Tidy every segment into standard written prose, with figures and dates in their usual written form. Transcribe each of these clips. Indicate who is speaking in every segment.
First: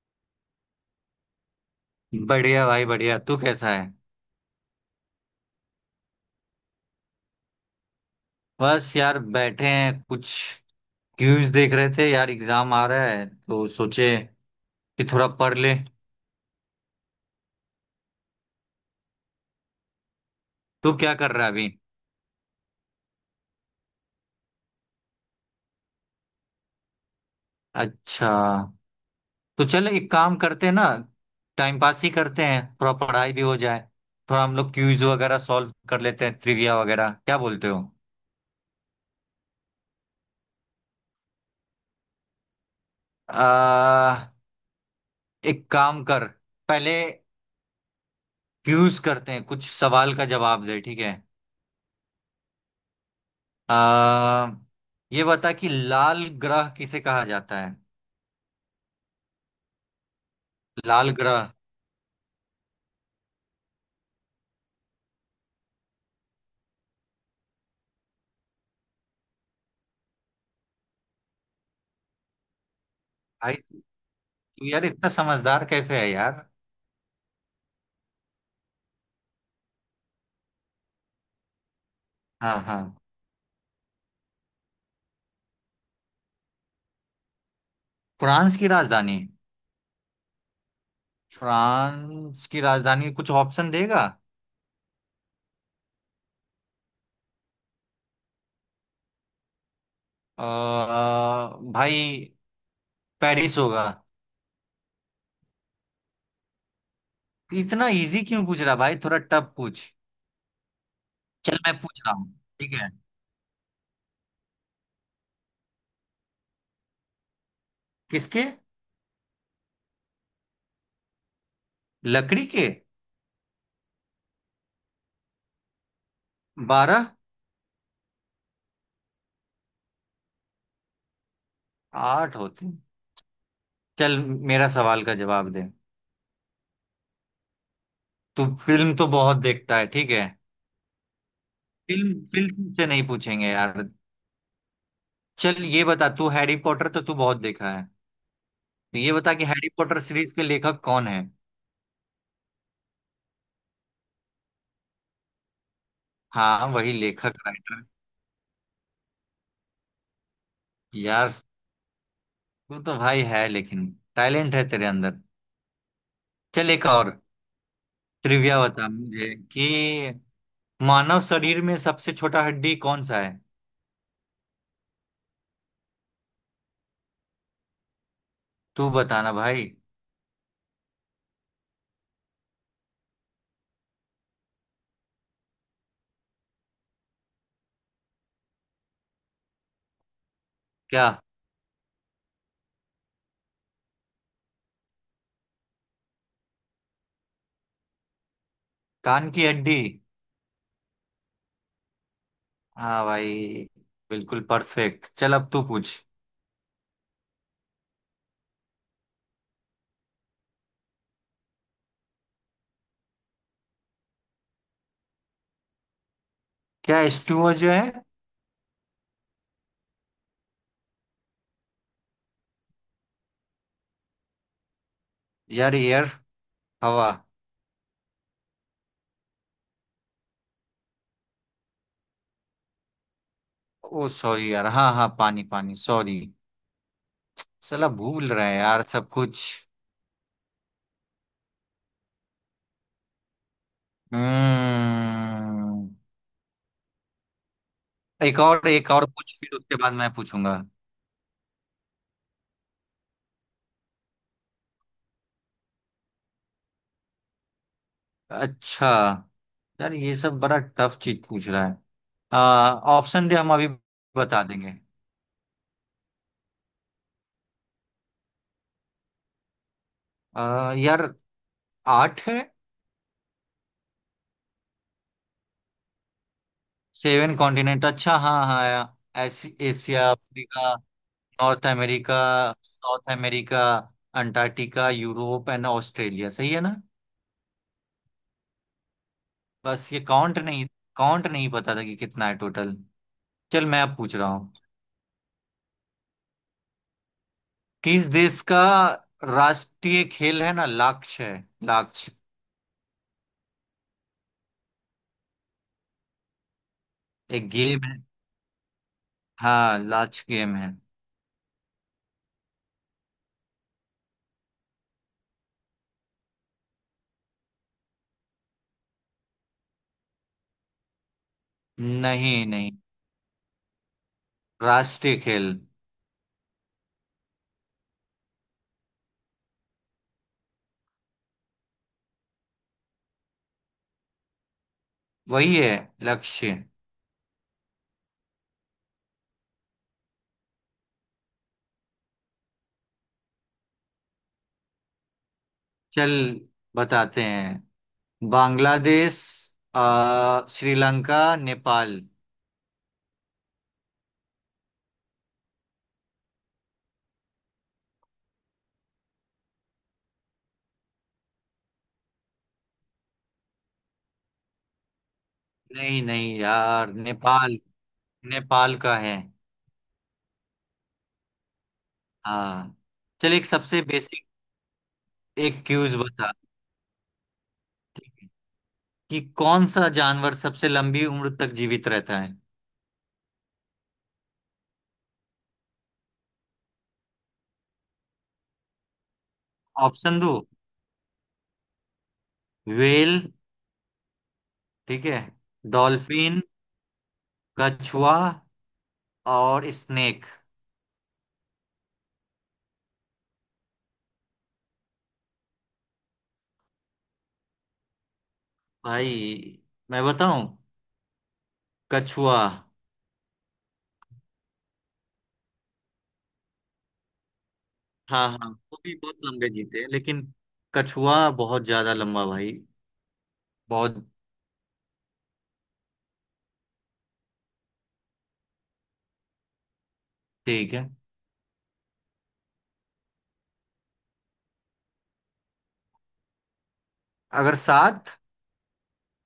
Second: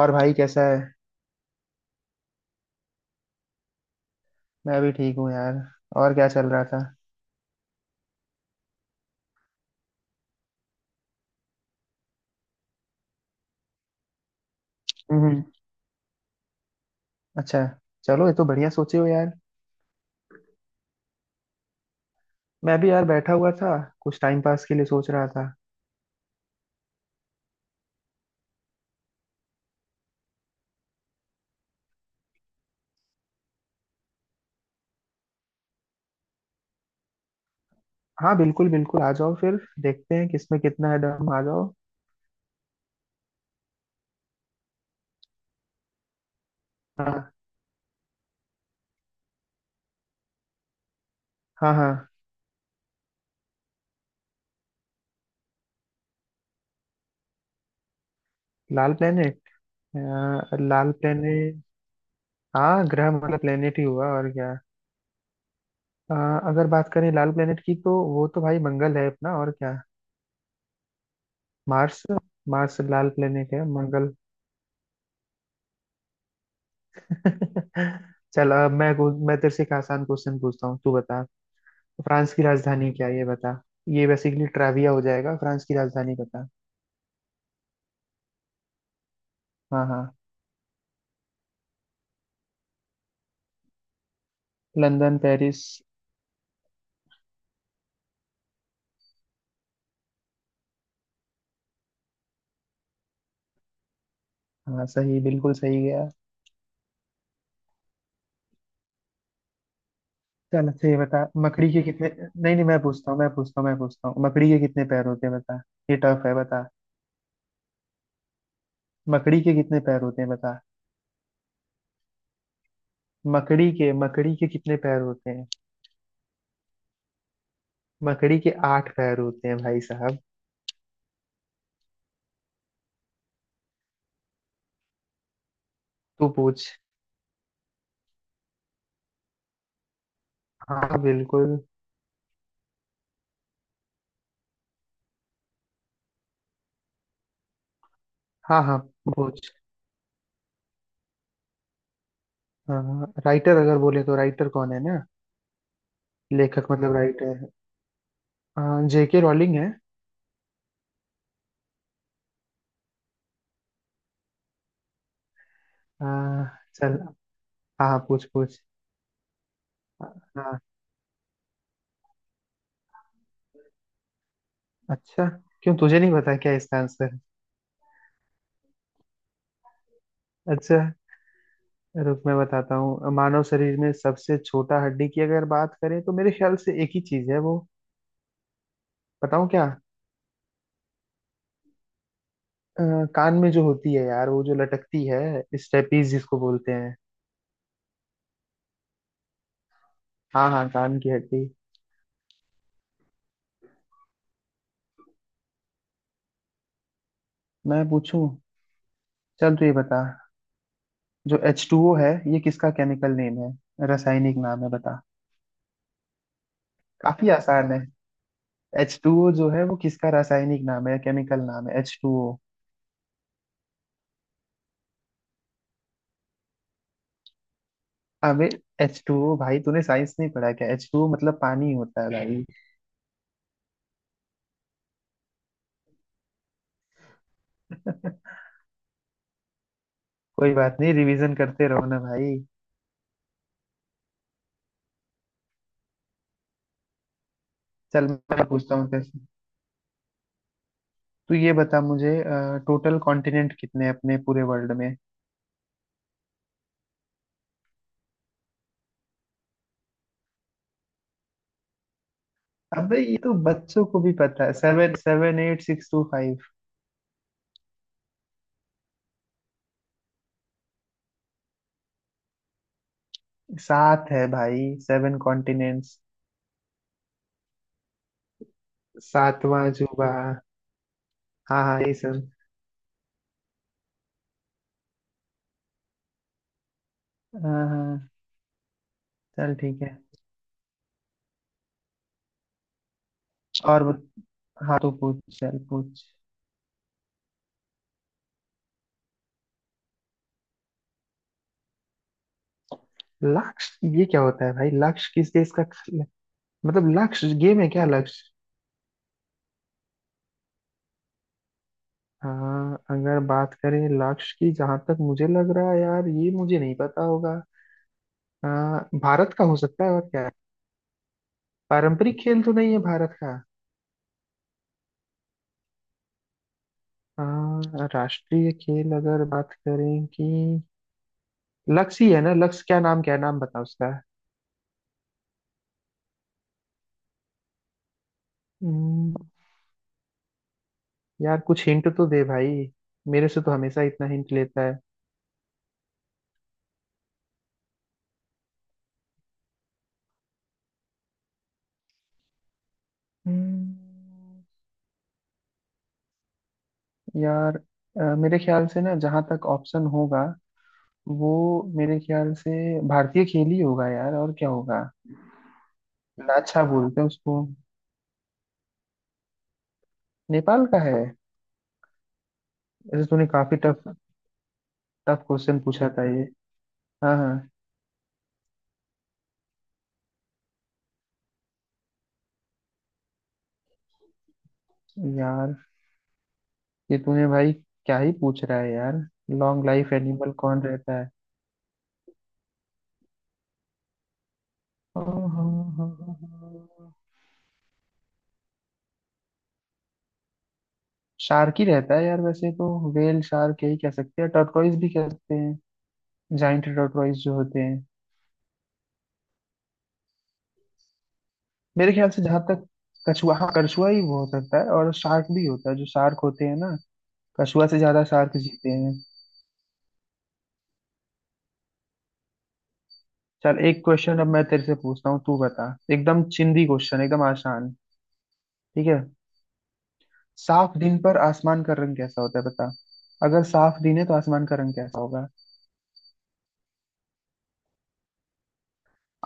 Speaker 1: और भाई कैसा है।
Speaker 2: बढ़िया भाई बढ़िया। तू कैसा है?
Speaker 1: मैं भी ठीक हूँ यार। और क्या चल रहा था।
Speaker 2: बस यार बैठे हैं कुछ। क्यूज देख रहे थे यार, एग्जाम आ रहा है तो सोचे कि थोड़ा
Speaker 1: हम्म।
Speaker 2: पढ़ ले।
Speaker 1: अच्छा। चलो ये तो बढ़िया सोचे हो यार।
Speaker 2: तू क्या कर रहा है अभी?
Speaker 1: मैं भी यार बैठा हुआ था, कुछ टाइम पास के लिए सोच रहा था।
Speaker 2: अच्छा। तो चल एक काम करते हैं ना, टाइम पास ही करते हैं, थोड़ा पढ़ाई भी हो जाए। थोड़ा हम लोग क्यूज वगैरह सॉल्व कर लेते हैं, ट्रिविया वगैरह, क्या बोलते हो?
Speaker 1: हाँ बिल्कुल बिल्कुल, आ जाओ फिर। देखते हैं किसमें कितना है दम, आ जाओ।
Speaker 2: आ, एक काम कर, पहले
Speaker 1: हाँ
Speaker 2: क्यूज करते हैं, कुछ सवाल का जवाब दे, ठीक है?
Speaker 1: हाँ हाँ।
Speaker 2: आ, ये बता कि लाल ग्रह किसे कहा जाता है।
Speaker 1: लाल प्लेनेट। लाल
Speaker 2: लाल ग्रह।
Speaker 1: प्लेनेट। हाँ ग्रह मतलब प्लेनेट ही हुआ, और क्या। अ, अगर बात करें लाल प्लेनेट की तो वो तो भाई मंगल है अपना, और क्या। मार्स। मार्स लाल प्लेनेट
Speaker 2: भाई
Speaker 1: है,
Speaker 2: तू,
Speaker 1: मंगल।
Speaker 2: यार इतना समझदार कैसे है यार।
Speaker 1: चल अब मैं तेरे से एक आसान क्वेश्चन पूछता हूँ, तू बता। फ्रांस की
Speaker 2: हाँ हाँ।
Speaker 1: राजधानी क्या है, ये बता। ये बेसिकली ट्राविया हो जाएगा, फ्रांस की राजधानी बता।
Speaker 2: फ्रांस की राजधानी,
Speaker 1: हाँ हाँ।
Speaker 2: फ्रांस की राजधानी कुछ ऑप्शन देगा?
Speaker 1: London, Paris.
Speaker 2: आ, भाई पेरिस होगा।
Speaker 1: हाँ सही, बिल्कुल सही गया।
Speaker 2: इतना इजी क्यों पूछ रहा भाई, थोड़ा टफ पूछ।
Speaker 1: चल अच्छा, ये बता।
Speaker 2: चल
Speaker 1: मकड़ी
Speaker 2: मैं
Speaker 1: के
Speaker 2: पूछ
Speaker 1: कितने।
Speaker 2: रहा हूँ।
Speaker 1: नहीं नहीं,
Speaker 2: ठीक
Speaker 1: मैं
Speaker 2: है।
Speaker 1: पूछता हूँ मैं पूछता हूँ मैं पूछता हूँ, मकड़ी के कितने पैर होते हैं बता। ये टफ है, बता।
Speaker 2: किसके?
Speaker 1: मकड़ी के कितने पैर होते हैं बता।
Speaker 2: लकड़ी के?
Speaker 1: मकड़ी के कितने पैर होते हैं।
Speaker 2: बारह।
Speaker 1: मकड़ी के 8 पैर होते हैं भाई साहब।
Speaker 2: आठ होते हैं। चल मेरा सवाल का जवाब दे।
Speaker 1: तू पूछ।
Speaker 2: तू फिल्म तो बहुत देखता है, ठीक है?
Speaker 1: हाँ बिल्कुल।
Speaker 2: फिल्म फिल्म से नहीं पूछेंगे यार। चल ये बता, तू हैरी पॉटर तो तू बहुत देखा है।
Speaker 1: हाँ हाँ,
Speaker 2: तो ये बता कि
Speaker 1: पूछ।
Speaker 2: हैरी पॉटर सीरीज के लेखक कौन है।
Speaker 1: हाँ राइटर, अगर बोले तो राइटर कौन है ना। लेखक
Speaker 2: हाँ
Speaker 1: मतलब
Speaker 2: वही
Speaker 1: हाँ
Speaker 2: लेखक
Speaker 1: राइटर।
Speaker 2: राइटर।
Speaker 1: जेके रॉलिंग है।
Speaker 2: यार, तू तो भाई है, लेकिन टैलेंट है तेरे अंदर।
Speaker 1: आ,
Speaker 2: चल एक
Speaker 1: चल।
Speaker 2: और
Speaker 1: हाँ पूछ
Speaker 2: ट्रिविया
Speaker 1: पूछ।
Speaker 2: बता मुझे कि
Speaker 1: हाँ।
Speaker 2: मानव शरीर में सबसे छोटा हड्डी कौन सा है।
Speaker 1: अच्छा, क्यों तुझे नहीं पता क्या इसका आंसर।
Speaker 2: तू बताना भाई।
Speaker 1: अच्छा, रुक मैं बताता हूँ। मानव शरीर में सबसे छोटा हड्डी की अगर बात करें, तो मेरे ख्याल से एक ही चीज है वो। बताऊँ क्या।
Speaker 2: क्या?
Speaker 1: अ, कान में जो होती है यार, वो जो लटकती है, स्टेपीज जिसको बोलते हैं।
Speaker 2: कान की हड्डी।
Speaker 1: हाँ हाँ, कान की हड्डी।
Speaker 2: हाँ भाई, बिल्कुल परफेक्ट। चल अब तू पूछ।
Speaker 1: मैं पूछूं। चल तू ये बता, जो H2O है ये किसका केमिकल नेम है, रासायनिक नाम है बता।
Speaker 2: क्या
Speaker 1: काफी
Speaker 2: स्टूवा
Speaker 1: आसान
Speaker 2: जो
Speaker 1: है।
Speaker 2: है?
Speaker 1: H2O जो है वो किसका रासायनिक नाम है या केमिकल नाम है, एच टू ओ।
Speaker 2: यार एयर, हवा।
Speaker 1: अबे, H2O भाई तूने साइंस नहीं पढ़ा क्या। H2O मतलब पानी होता है भाई।
Speaker 2: ओ सॉरी यार, हाँ हाँ पानी पानी सॉरी। साला भूल रहा है यार सब कुछ।
Speaker 1: कोई बात नहीं, रिवीजन करते रहो ना भाई।
Speaker 2: हम्म।
Speaker 1: चल मैं पूछता हूँ,
Speaker 2: एक और
Speaker 1: कैसे।
Speaker 2: पूछ फिर उसके बाद मैं पूछूंगा।
Speaker 1: तू ये बता मुझे, टोटल कॉन्टिनेंट कितने हैं अपने पूरे वर्ल्ड में।
Speaker 2: अच्छा, यार ये सब बड़ा टफ चीज पूछ रहा है। आ
Speaker 1: अबे, ये
Speaker 2: ऑप्शन
Speaker 1: तो
Speaker 2: दे, हम अभी
Speaker 1: बच्चों को भी
Speaker 2: बता
Speaker 1: पता है।
Speaker 2: देंगे।
Speaker 1: Seven, seven eight six two five.
Speaker 2: यार आठ है।
Speaker 1: सात है भाई, 7 कॉन्टिनेंट्स।
Speaker 2: सेवन कॉन्टिनेंट, अच्छा हाँ हाँ यार,
Speaker 1: सातवां
Speaker 2: एशिया,
Speaker 1: जुबा।
Speaker 2: अफ्रीका,
Speaker 1: हाँ
Speaker 2: नॉर्थ
Speaker 1: हाँ यही
Speaker 2: अमेरिका,
Speaker 1: सुन।
Speaker 2: South America, Antarctica, Europe and Australia, सही है ना?
Speaker 1: हाँ हाँ। चल ठीक
Speaker 2: बस
Speaker 1: है।
Speaker 2: ये काउंट नहीं, काउंट नहीं पता था कि कितना है टोटल। चल मैं
Speaker 1: और
Speaker 2: अब
Speaker 1: बत...
Speaker 2: पूछ रहा हूँ।
Speaker 1: हाँ तो पूछ, चल पूछ।
Speaker 2: किस देश का राष्ट्रीय खेल है ना, लाक्ष है, लाक्ष।
Speaker 1: लक्ष्य ये क्या होता है भाई, लक्ष्य किस देश का, मतलब लक्ष्य
Speaker 2: एक
Speaker 1: गेम है
Speaker 2: गेम
Speaker 1: क्या,
Speaker 2: है,
Speaker 1: लक्ष्य।
Speaker 2: हाँ लाक्ष गेम है।
Speaker 1: हाँ अगर बात करें लक्ष्य की, जहां तक मुझे लग रहा है यार ये मुझे नहीं पता होगा। हाँ भारत का हो सकता है, और क्या है? पारंपरिक खेल
Speaker 2: नहीं
Speaker 1: तो
Speaker 2: नहीं,
Speaker 1: नहीं है भारत का।
Speaker 2: राष्ट्रीय खेल।
Speaker 1: हाँ राष्ट्रीय खेल अगर बात करें कि लक्ष्य ही है ना, लक्ष्य क्या, नाम क्या है, नाम बताओ उसका।
Speaker 2: वही है, लक्ष्य।
Speaker 1: यार कुछ हिंट तो दे भाई, मेरे से तो हमेशा इतना हिंट लेता है।
Speaker 2: चल बताते हैं, बांग्लादेश, श्रीलंका, नेपाल।
Speaker 1: हम्म। यार मेरे ख्याल से ना, जहां तक ऑप्शन होगा वो, मेरे ख्याल से भारतीय खेल ही होगा यार, और क्या होगा।
Speaker 2: नहीं नहीं
Speaker 1: लाछा
Speaker 2: यार,
Speaker 1: बोलते हैं उसको।
Speaker 2: नेपाल। नेपाल का है।
Speaker 1: नेपाल का है।
Speaker 2: हाँ।
Speaker 1: ऐसे तूने
Speaker 2: चल एक
Speaker 1: काफी टफ,
Speaker 2: सबसे बेसिक,
Speaker 1: टफ क्वेश्चन
Speaker 2: एक
Speaker 1: पूछा
Speaker 2: क्यूज
Speaker 1: था ये।
Speaker 2: बता
Speaker 1: हाँ हाँ।
Speaker 2: कि कौन सा जानवर सबसे लंबी उम्र तक जीवित रहता है।
Speaker 1: यार ये तूने भाई क्या ही पूछ रहा है यार। लॉन्ग लाइफ
Speaker 2: ऑप्शन
Speaker 1: एनिमल
Speaker 2: दो।
Speaker 1: कौन रहता है।
Speaker 2: व्हेल, ठीक है,
Speaker 1: ओहो।
Speaker 2: डॉल्फिन, कछुआ और स्नेक।
Speaker 1: शार्क ही रहता है यार वैसे तो, वेल शार्क यही कह सकते हैं, टर्टोइज भी कहते हैं, जाइंट टर्टोइज जो होते हैं।
Speaker 2: भाई मैं बताऊं,
Speaker 1: मेरे ख्याल से
Speaker 2: कछुआ।
Speaker 1: जहाँ तक, कछुआ, हाँ कछुआ ही वो हो सकता है, और शार्क भी होता है, जो शार्क होते हैं ना। कछुआ से ज्यादा
Speaker 2: हाँ
Speaker 1: शार्क
Speaker 2: हाँ,
Speaker 1: जीते
Speaker 2: वो
Speaker 1: हैं।
Speaker 2: भी बहुत लंबे जीते हैं, लेकिन कछुआ बहुत ज्यादा लंबा भाई।
Speaker 1: चल एक
Speaker 2: बहुत।
Speaker 1: क्वेश्चन अब मैं तेरे से पूछता हूँ, तू बता। एकदम चिंदी क्वेश्चन, एकदम आसान। ठीक है।
Speaker 2: ठीक
Speaker 1: साफ
Speaker 2: है।
Speaker 1: दिन पर आसमान का रंग कैसा होता है बता। अगर साफ दिन है तो आसमान का रंग कैसा होगा।
Speaker 2: अगर सात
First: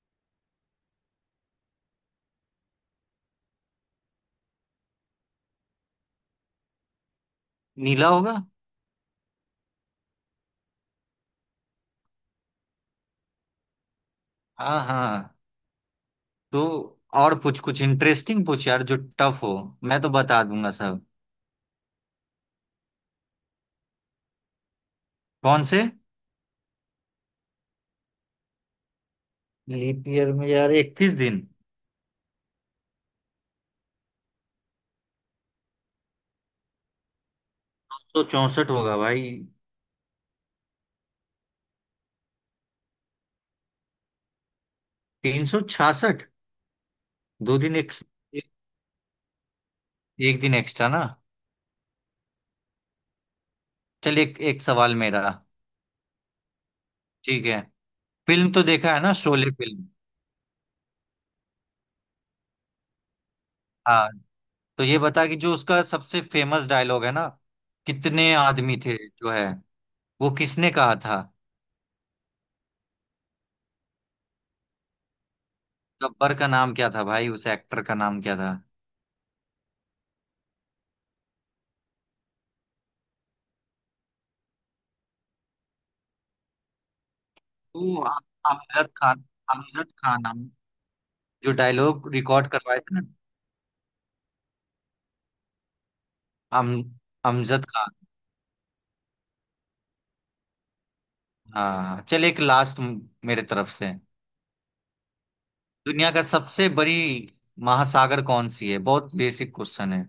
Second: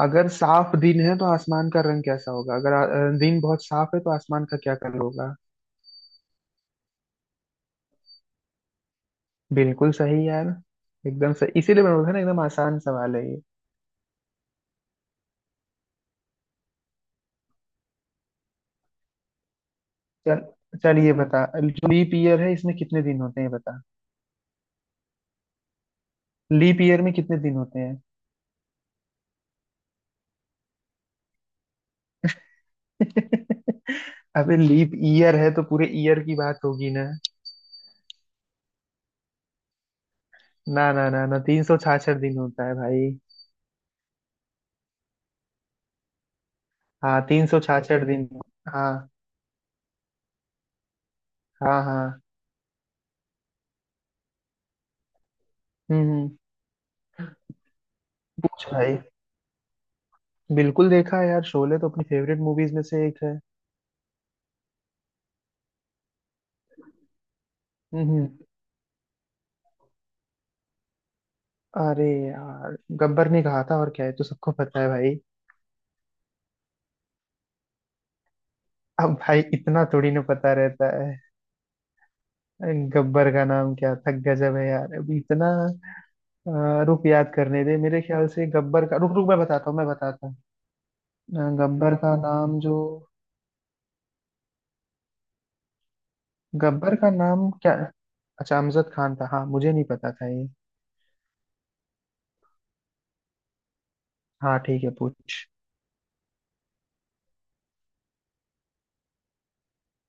Speaker 1: अगर साफ दिन है तो आसमान का रंग कैसा होगा, अगर दिन बहुत साफ है तो आसमान का क्या कलर होगा।
Speaker 2: नीला होगा।
Speaker 1: बिल्कुल सही यार, एकदम सही। इसीलिए मैंने बोला ना, एकदम आसान सवाल है ये।
Speaker 2: हाँ हाँ, तो और पूछ, कुछ इंटरेस्टिंग पूछ यार, जो टफ हो। मैं तो
Speaker 1: चल।
Speaker 2: बता दूंगा
Speaker 1: चल
Speaker 2: सब।
Speaker 1: ये बता, जो लीप ईयर है इसमें कितने दिन होते हैं, ये बता।
Speaker 2: कौन से?
Speaker 1: लीप ईयर में कितने दिन होते हैं।
Speaker 2: लीप ईयर में, यार इकतीस दिन।
Speaker 1: अबे लीप ईयर है तो पूरे ईयर की बात होगी ना।
Speaker 2: तो चौसठ होगा भाई।
Speaker 1: ना ना ना ना, 366 दिन होता है भाई।
Speaker 2: तीन सौ छियासठ।
Speaker 1: हाँ तीन
Speaker 2: दो
Speaker 1: सौ
Speaker 2: दिन,
Speaker 1: छाछठ दिन
Speaker 2: एक,
Speaker 1: हाँ।
Speaker 2: एक दिन एक्स्ट्रा ना।
Speaker 1: हाँ हाँ।
Speaker 2: चल एक एक सवाल मेरा,
Speaker 1: हम्म।
Speaker 2: ठीक है? फिल्म तो
Speaker 1: पूछ
Speaker 2: देखा
Speaker 1: भाई।
Speaker 2: है ना, शोले फिल्म।
Speaker 1: बिल्कुल देखा है यार, शोले तो अपनी फेवरेट मूवीज में से एक है।
Speaker 2: हाँ, तो ये बता कि जो उसका सबसे फेमस डायलॉग है ना,
Speaker 1: हम्म हम्म।
Speaker 2: कितने आदमी थे जो है, वो किसने कहा था?
Speaker 1: अरे यार गब्बर ने कहा था, और क्या है, तो सबको पता है भाई।
Speaker 2: गब्बर का नाम क्या था भाई, उस एक्टर का नाम क्या था?
Speaker 1: अब भाई इतना थोड़ी ना पता रहता है। गब्बर का नाम क्या था, गजब है यार। अभी इतना, रुक याद करने दे। मेरे
Speaker 2: वो हम-
Speaker 1: ख्याल से गब्बर
Speaker 2: अमजद
Speaker 1: का, रुक
Speaker 2: खान।
Speaker 1: रुक मैं बताता हूँ मैं
Speaker 2: अमजद खान
Speaker 1: बताता हूँ।
Speaker 2: हम जो
Speaker 1: गब्बर
Speaker 2: डायलॉग
Speaker 1: का
Speaker 2: रिकॉर्ड
Speaker 1: नाम जो,
Speaker 2: करवाए थे ना। अम
Speaker 1: गब्बर का नाम
Speaker 2: अमजद
Speaker 1: क्या।
Speaker 2: खान।
Speaker 1: अच्छा अमजद खान था, हाँ मुझे नहीं पता था ये।
Speaker 2: हाँ, चल एक लास्ट मेरे तरफ से।
Speaker 1: हाँ ठीक है, पूछ।
Speaker 2: दुनिया का सबसे बड़ी महासागर कौन सी है, बहुत बेसिक क्वेश्चन है।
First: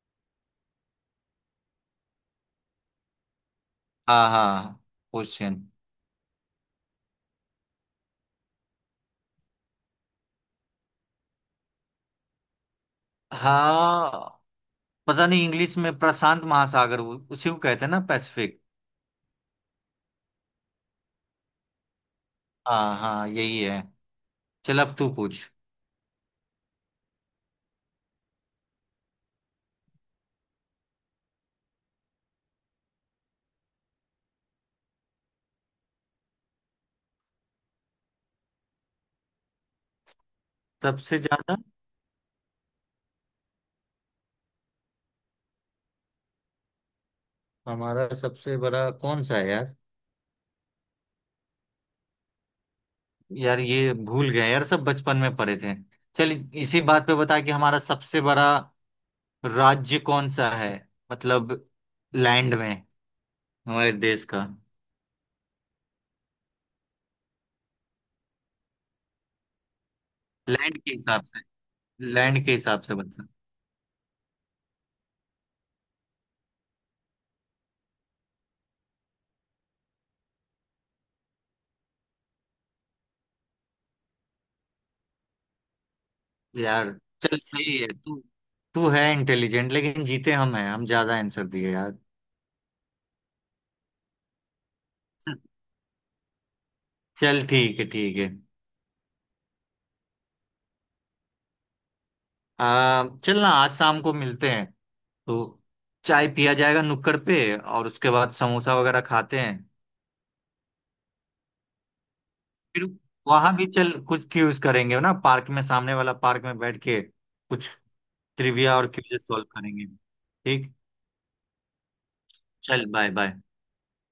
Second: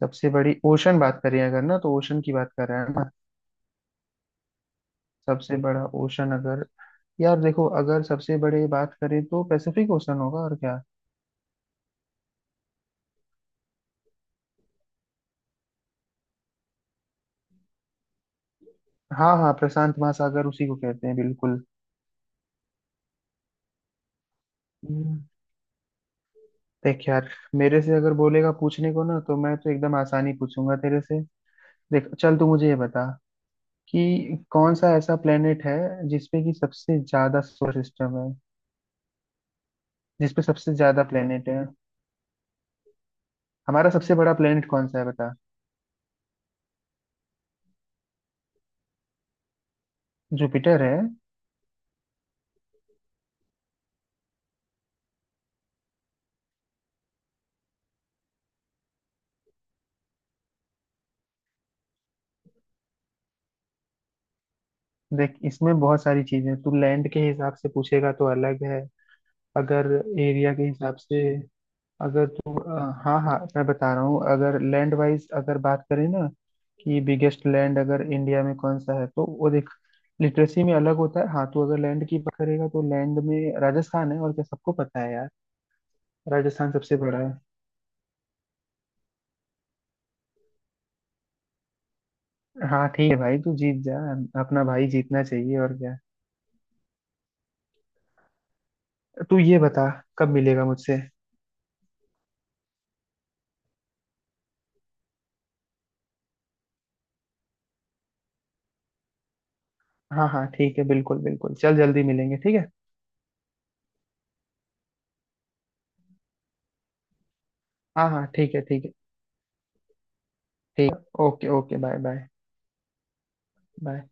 Speaker 1: सबसे बड़ी ओशन बात करें अगर ना, तो ओशन की बात कर रहे हैं ना।
Speaker 2: हाँ हाँ,
Speaker 1: सबसे
Speaker 2: क्वेश्चन।
Speaker 1: बड़ा ओशन अगर, यार देखो अगर सबसे बड़े बात करें तो पैसिफिक ओशन होगा, और क्या।
Speaker 2: हाँ पता नहीं, इंग्लिश में प्रशांत महासागर, उसी को कहते हैं ना, पैसिफिक।
Speaker 1: हाँ हाँ, प्रशांत महासागर उसी को कहते हैं, बिल्कुल।
Speaker 2: हाँ हाँ यही है। चल अब तू
Speaker 1: हम्म।
Speaker 2: पूछ।
Speaker 1: देख यार, मेरे से अगर बोलेगा पूछने को ना, तो मैं तो एकदम आसानी पूछूंगा तेरे से। देख चल, तू मुझे ये बता कि कौन सा ऐसा प्लेनेट है जिसपे कि सबसे ज्यादा सोलर सिस्टम है, जिसपे सबसे ज्यादा
Speaker 2: सबसे
Speaker 1: प्लेनेट
Speaker 2: ज्यादा?
Speaker 1: है, हमारा सबसे बड़ा प्लेनेट कौन सा है बता।
Speaker 2: हमारा सबसे बड़ा कौन सा है यार?
Speaker 1: जुपिटर है।
Speaker 2: यार ये भूल गए यार, सब बचपन में पढ़े थे। चल इसी बात पे बता कि हमारा सबसे बड़ा राज्य कौन सा है, मतलब लैंड में, हमारे देश का।
Speaker 1: देख इसमें बहुत सारी चीजें हैं। तू लैंड के हिसाब से पूछेगा तो अलग है, अगर एरिया के
Speaker 2: लैंड के
Speaker 1: हिसाब से।
Speaker 2: हिसाब से,
Speaker 1: अगर
Speaker 2: लैंड के
Speaker 1: तू,
Speaker 2: हिसाब से
Speaker 1: हाँ
Speaker 2: बता।
Speaker 1: हाँ मैं बता रहा हूँ, अगर लैंड वाइज अगर बात करें ना कि बिगेस्ट लैंड अगर इंडिया में कौन सा है तो वो देख, लिटरेसी में अलग होता है। हाँ तो अगर लैंड की बात करेगा तो लैंड में राजस्थान है, और क्या, सबको पता है यार। राजस्थान
Speaker 2: यार,
Speaker 1: सबसे बड़ा है।
Speaker 2: चल सही है तू, तू है इंटेलिजेंट, लेकिन जीते हम हैं, हम ज्यादा आंसर दिए यार।
Speaker 1: हाँ ठीक है भाई, तू जीत जा, अपना भाई जीतना चाहिए, और क्या।
Speaker 2: चल ठीक है ठीक है।
Speaker 1: तू ये बता, कब मिलेगा मुझसे।
Speaker 2: चल ना, आज शाम को मिलते हैं तो, चाय पिया जाएगा नुक्कड़ पे और उसके बाद समोसा वगैरह खाते हैं।
Speaker 1: हाँ हाँ ठीक है, बिल्कुल बिल्कुल, चल जल्दी मिलेंगे, ठीक है।
Speaker 2: फिर वहां भी चल कुछ क्यूज करेंगे ना, पार्क में, सामने वाला पार्क में बैठ के कुछ
Speaker 1: हाँ हाँ ठीक है
Speaker 2: ट्रिविया
Speaker 1: ठीक
Speaker 2: और
Speaker 1: है।
Speaker 2: क्यूज सॉल्व करेंगे। ठीक।
Speaker 1: ठीक है। Okay okay, bye bye.
Speaker 2: चल बाय बाय।
Speaker 1: बाय।